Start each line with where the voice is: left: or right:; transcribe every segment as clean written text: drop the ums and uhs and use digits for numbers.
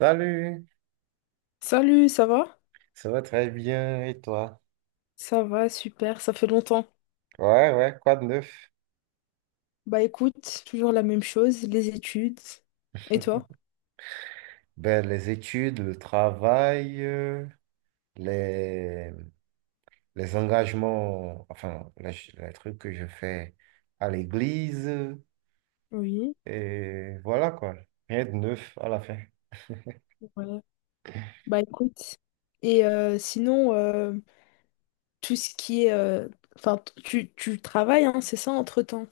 right: Salut,
left: Salut, ça va?
right: ça va très bien et toi?
left: Ça va, super, ça fait longtemps.
right: Ouais, ouais, quoi de neuf?
left: Bah écoute, toujours la même chose, les études. Et toi?
right: Ben, les études, le travail, les, les engagements, enfin, les trucs que je fais à l'église,
left: Oui,
right: et voilà quoi, rien de neuf à la fin.
left: ouais. Bah écoute. Et sinon, tout ce qui est, enfin, tu travailles, hein, c'est ça, entre-temps.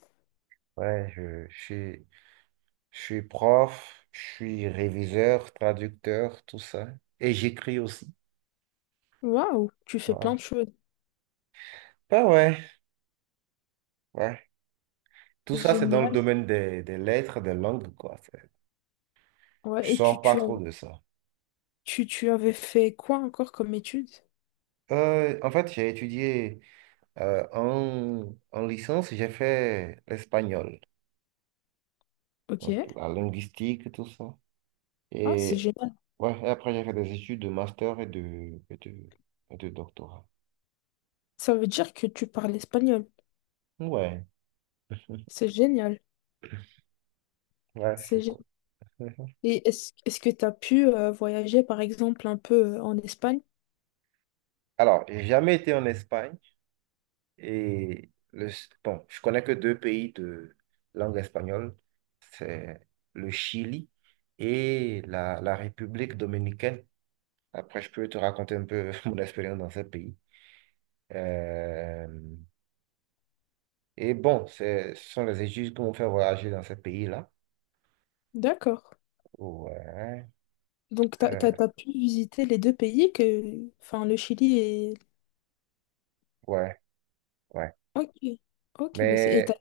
right: Ouais, je suis prof, je suis réviseur, traducteur, tout ça, et j'écris aussi.
left: Waouh, tu fais plein de
right: Ouais,
left: choses.
right: ben ouais, ouais. Tout ça, c'est dans le
left: Génial.
right: domaine des lettres, des langues, quoi. Je
left: Ouais, et tu,
right: sors pas
left: tu,
right: trop de ça.
left: tu, tu avais fait quoi encore comme études?
right: En fait, j'ai étudié en licence, j'ai fait l'espagnol,
left: Ok.
right: donc la linguistique, tout ça.
left: Ah, c'est
right: Et,
left: génial.
right: ouais, et après, j'ai fait des études de master et de doctorat.
left: Ça veut dire que tu parles espagnol.
right: Ouais,
left: C'est génial.
right: ouais, c'est
left: C'est
right: cool.
left: Et est-ce que tu as pu voyager, par exemple, un peu en Espagne?
right: Alors, j'ai jamais été en Espagne et bon, je connais que deux pays de langue espagnole, c'est le Chili et la République dominicaine. Après, je peux te raconter un peu mon expérience dans ce pays. Euh, et bon, ce sont les études qui m'ont fait voyager dans ce pays-là.
left: D'accord.
right: Ouais,
left: Donc, tu
right: euh,
left: as pu visiter les deux pays que... Enfin, le Chili et...
right: ouais, ouais.
left: Ok. Ok, bah c'est... Et t'as...
right: Mais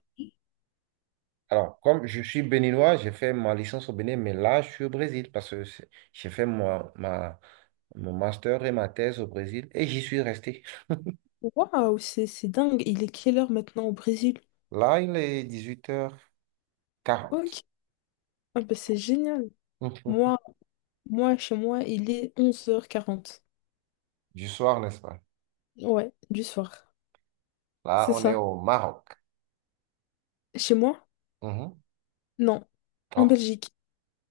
right: alors, comme je suis béninois, j'ai fait ma licence au Bénin, mais là, je suis au Brésil parce que j'ai fait mon master et ma thèse au Brésil et j'y suis resté.
left: Waouh, c'est dingue. Il est quelle heure maintenant au Brésil?
right: Là, il est 18h40
left: Ok. Ah, bah c'est génial. Moi, moi, chez moi, il est 11h40.
right: du soir, n'est-ce pas?
left: Ouais, du soir.
right: Là,
left: C'est
right: on est
left: ça.
right: au Maroc.
left: Chez moi?
right: Mhm.
left: Non. En
right: Oh.
left: Belgique,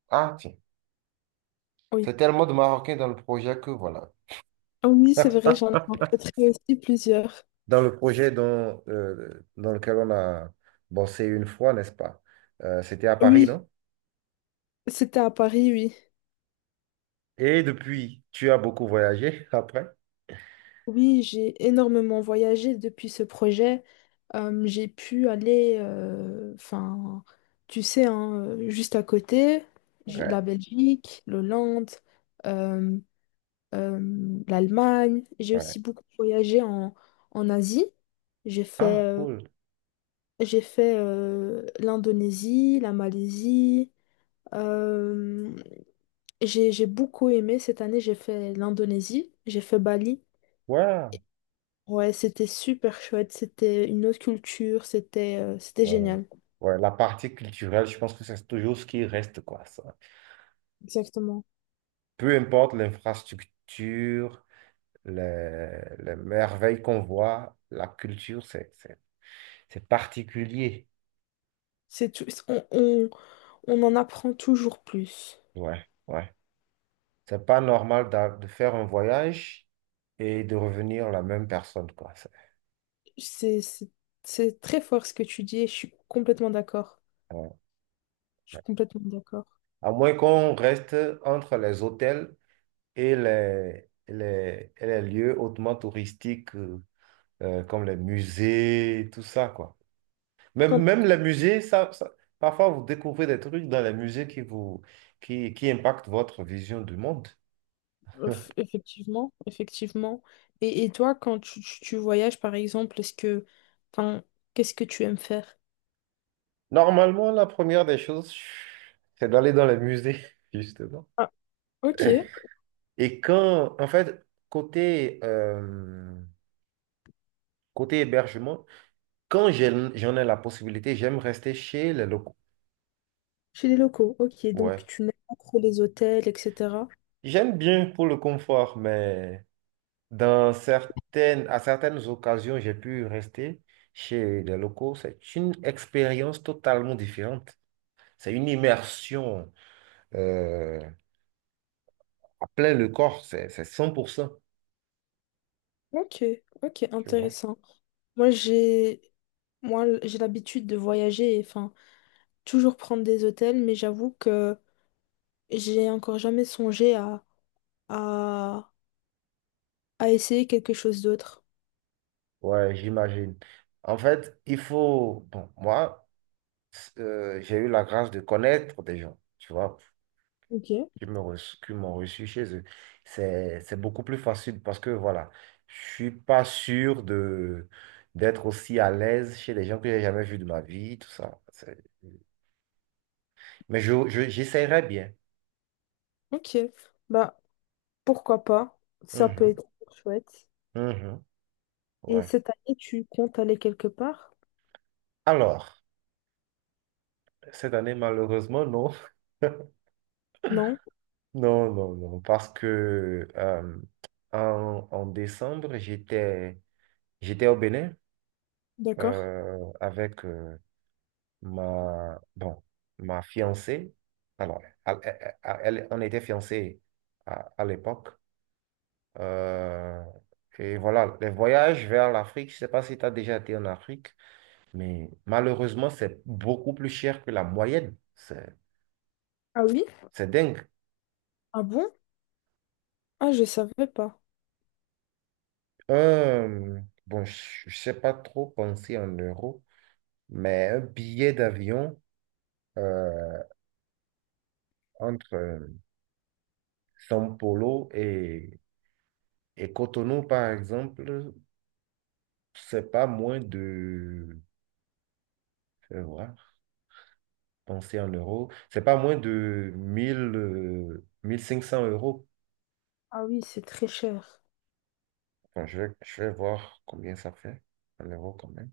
right: Ah, tiens.
left: oui.
right: C'est tellement de Marocains dans le projet que voilà.
left: Ah oui, c'est vrai, j'en ai rencontré aussi plusieurs.
right: Dans le projet dont, dans lequel on a bossé une fois, n'est-ce pas? C'était à Paris,
left: Oui,
right: non?
left: c'était à Paris, oui.
right: Et depuis, tu as beaucoup voyagé après?
left: Oui, j'ai énormément voyagé depuis ce projet. J'ai pu aller, enfin, tu sais, hein, juste à côté, j'ai la
right: Ouais,
left: Belgique, l'Hollande, euh, euh, l'Allemagne. J'ai
right: ouais.
left: aussi beaucoup voyagé en Asie. J'ai fait,
right: Ah,
left: euh,
right: cool.
left: j'ai fait l'Indonésie, la Malaisie. euh, j'ai beaucoup aimé. Cette année, j'ai fait l'Indonésie, j'ai fait Bali.
right: Ouais,
left: Ouais, c'était super chouette, c'était une autre culture, c'était
right: ouais.
left: génial.
right: Ouais, la partie culturelle, je pense que c'est toujours ce qui reste, quoi, ça.
left: Exactement.
right: Peu importe l'infrastructure, les merveilles qu'on voit, la culture, c'est particulier.
left: C'est tout, on en apprend toujours plus.
right: Ouais, ouais. C'est pas normal de faire un voyage et de revenir la même personne, quoi.
left: C'est c'est- c'est très fort ce que tu dis et je suis complètement d'accord.
right: Ouais,
left: Je
right: ouais.
left: suis complètement d'accord.
right: À moins qu'on reste entre les hôtels et et les lieux hautement touristiques, comme les musées, tout ça, quoi.
left: Quand,
right: Même les musées, parfois vous découvrez des trucs dans les musées qui impactent votre vision du monde.
left: effectivement, effectivement. Et toi, quand tu voyages, par exemple, est-ce que, enfin, qu'est-ce que tu aimes faire?
right: Normalement, la première des choses, c'est d'aller dans les musées, justement.
left: Ah, ok.
right: Et quand, en fait, côté, euh, côté hébergement, quand j'en ai la possibilité, j'aime rester chez les locaux.
left: Chez les locaux, ok. Donc
right: Ouais.
left: tu n'aimes pas trop les hôtels, etc.
right: J'aime bien pour le confort, mais à certaines occasions, j'ai pu rester chez les locaux. C'est une expérience totalement différente. C'est une immersion euh, à plein le corps. C'est cent pour cent,
left: Ok, ok,
right: tu vois.
left: intéressant. Moi j'ai moi l- j'ai l'habitude de voyager et enfin toujours prendre des hôtels, mais j'avoue que j'ai encore jamais songé à, à essayer quelque chose d'autre.
right: Ouais, j'imagine. En fait, il faut, bon, moi, j'ai eu la grâce de connaître des gens, tu vois,
left: Ok.
right: qui m'ont reçu chez eux. C'est beaucoup plus facile parce que, voilà, je suis pas sûr d'être aussi à l'aise chez des gens que j'ai jamais vus de ma vie, tout ça. Mais j'essaierai bien.
left: Ok. Bah pourquoi pas? Ça peut
right: Mhm,
left: être chouette.
right: mhm,
left: Et
right: ouais.
left: cette année, tu comptes aller quelque part?
right: Alors, cette année, malheureusement, non.
left: Non?
right: Non, non, non, parce que en décembre, j'étais au Bénin
left: D'accord.
right: avec, bon, ma fiancée, alors, on était fiancés à l'époque. Euh, et voilà, les voyages vers l'Afrique, je ne sais pas si tu as déjà été en Afrique, mais malheureusement, c'est beaucoup plus cher que la moyenne.
left: Ah oui?
right: C'est dingue.
left: Ah bon? Ah je savais pas.
right: Bon, je ne sais pas trop penser en euros, mais un billet d'avion euh, entre São Paulo et Cotonou, par exemple, c'est pas moins de, je vais voir, penser en euros, c'est pas moins de 1500 euros.
left: Ah oui, c'est très cher.
right: Bon, je vais voir combien ça fait en euros quand même.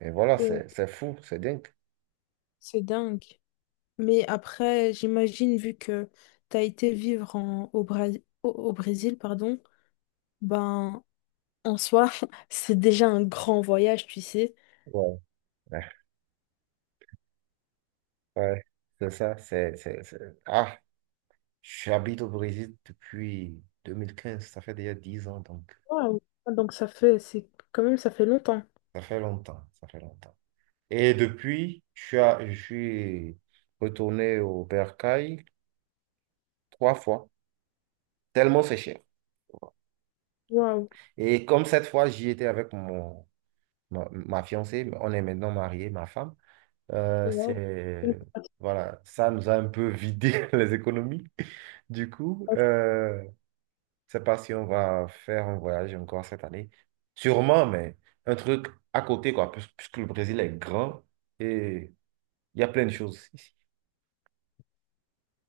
right: Et voilà,
left: Et
right: c'est fou, c'est dingue.
left: c'est dingue. Mais après, j'imagine, vu que tu as été vivre au Brésil, pardon, ben, en soi, c'est déjà un grand voyage, tu sais.
right: Ouais, ouais, ouais, c'est ça. Ah, j'habite au Brésil depuis 2015, ça fait déjà 10 ans, donc
left: Waouh. Ah, donc ça fait, c'est quand même, ça fait longtemps.
right: ça fait longtemps, ça fait longtemps. Et depuis, je suis retourné au Bercail trois fois, tellement c'est cher.
left: Waouh.
right: Et comme cette fois, j'y étais avec ma fiancée, on est maintenant mariés, ma femme, euh,
left: Waouh.
right: c'est, voilà, ça nous a un peu vidé les économies. Du coup, je sais pas si on va faire un voyage encore cette année. Sûrement, mais un truc à côté, quoi, puisque le Brésil est grand et il y a plein de choses ici.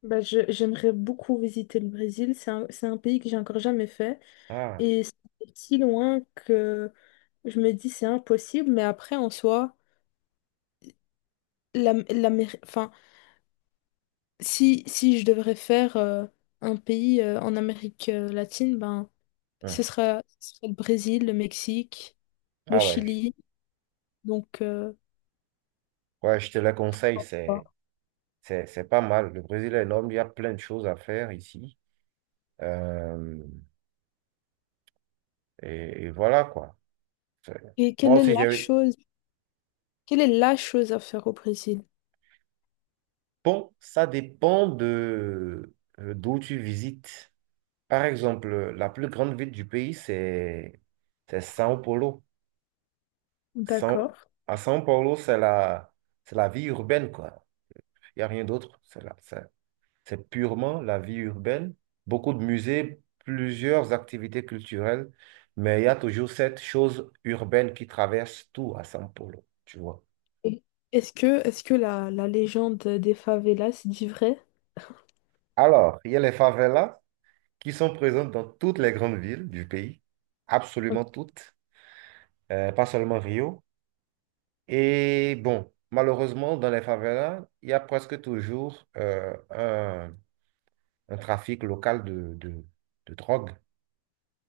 left: Ben, j'aimerais beaucoup visiter le Brésil. C'est un pays que j'ai encore jamais fait.
right: Ah,
left: Et c'est si loin que je me dis c'est impossible. Mais après, en soi, la, la, si je devrais faire un pays en Amérique latine, ben,
right: hum.
left: ce sera le Brésil, le Mexique, le
right: Ah ouais,
left: Chili. Donc,
right: ouais, je te le conseille,
left: voilà.
right: c'est pas mal. Le Brésil est énorme, il y a plein de choses à faire ici. Euh, et voilà, quoi. C'est-
left: et
right: Moi
left: quelle est la
right: aussi, j'ai...
left: chose, Quelle est la chose à faire au Brésil?
right: Bon, ça dépend de d'où tu visites. Par exemple, la plus grande ville du pays, c'est São Paulo. São-
left: D'accord.
right: À São Paulo, c'est la vie urbaine, quoi. Il n'y a rien d'autre. C'est purement la vie urbaine. Beaucoup de musées, plusieurs activités culturelles, mais il y a toujours cette chose urbaine qui traverse tout à São Paulo, tu vois.
left: Et est-ce que la légende des favelas dit vrai?
right: Alors, il y a les favelas, qui sont présentes dans toutes les grandes villes du pays,
left: Ok,
right: absolument toutes, pas seulement Rio. Et bon, malheureusement, dans les favelas, il y a presque toujours un trafic local de drogue.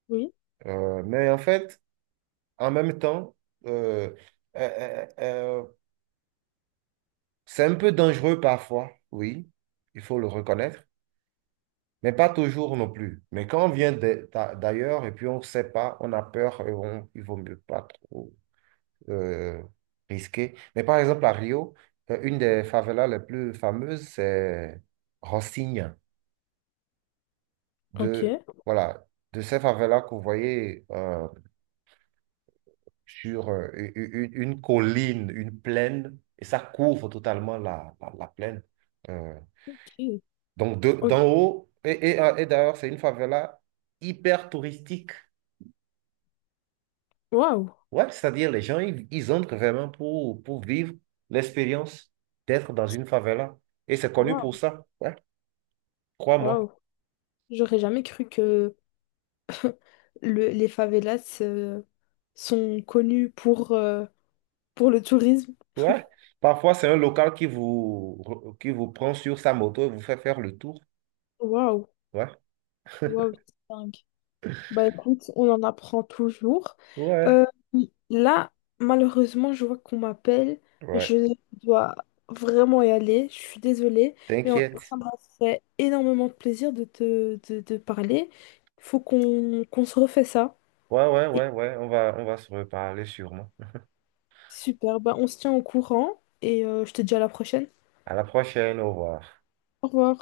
left: oui,
right: Mais en fait, en même temps, euh, euh, euh, euh, c'est un peu dangereux parfois, oui, il faut le reconnaître. Mais pas toujours non plus. Mais quand on vient d'ailleurs et puis on ne sait pas, on a peur, il vaut mieux pas trop euh, risqué. Mais par exemple, à Rio, une des favelas les plus fameuses, c'est Rocinha. De,
left: ok.
right: voilà, de ces favelas que vous voyez sur une colline, une plaine, et ça couvre totalement la plaine. Euh,
left: Ok.
right: donc, d'en
left: Ok.
right: haut, et d'ailleurs, c'est une favela hyper touristique.
left: Waouh!
right: Ouais, c'est-à-dire, les gens, ils entrent vraiment pour vivre l'expérience d'être dans une favela. Et c'est connu
left: Waouh!
right: pour ça. Ouais. 3 mois.
left: Waouh! J'aurais jamais cru que les favelas sont connues pour, le tourisme.
right: Ouais. Parfois, c'est un local qui vous, prend sur sa moto et vous fait faire le tour.
left: Waouh,
right: Ouais.
left: waouh, c'est dingue. Bah écoute, on en apprend toujours. Euh,
right: Ouais.
left: Là, malheureusement, je vois qu'on m'appelle.
right: Ouais.
left: Je dois vraiment y aller. Je suis désolée, mais
right: T'inquiète.
left: ça m'a fait énormément de plaisir de parler. Il faut qu'on se refait ça.
right: Ouais, ouais,
left: Et
right: ouais, ouais. On va se reparler sûrement.
left: super, bah on se tient au courant et je te dis à la prochaine.
right: À la prochaine. Au revoir.
left: Au revoir.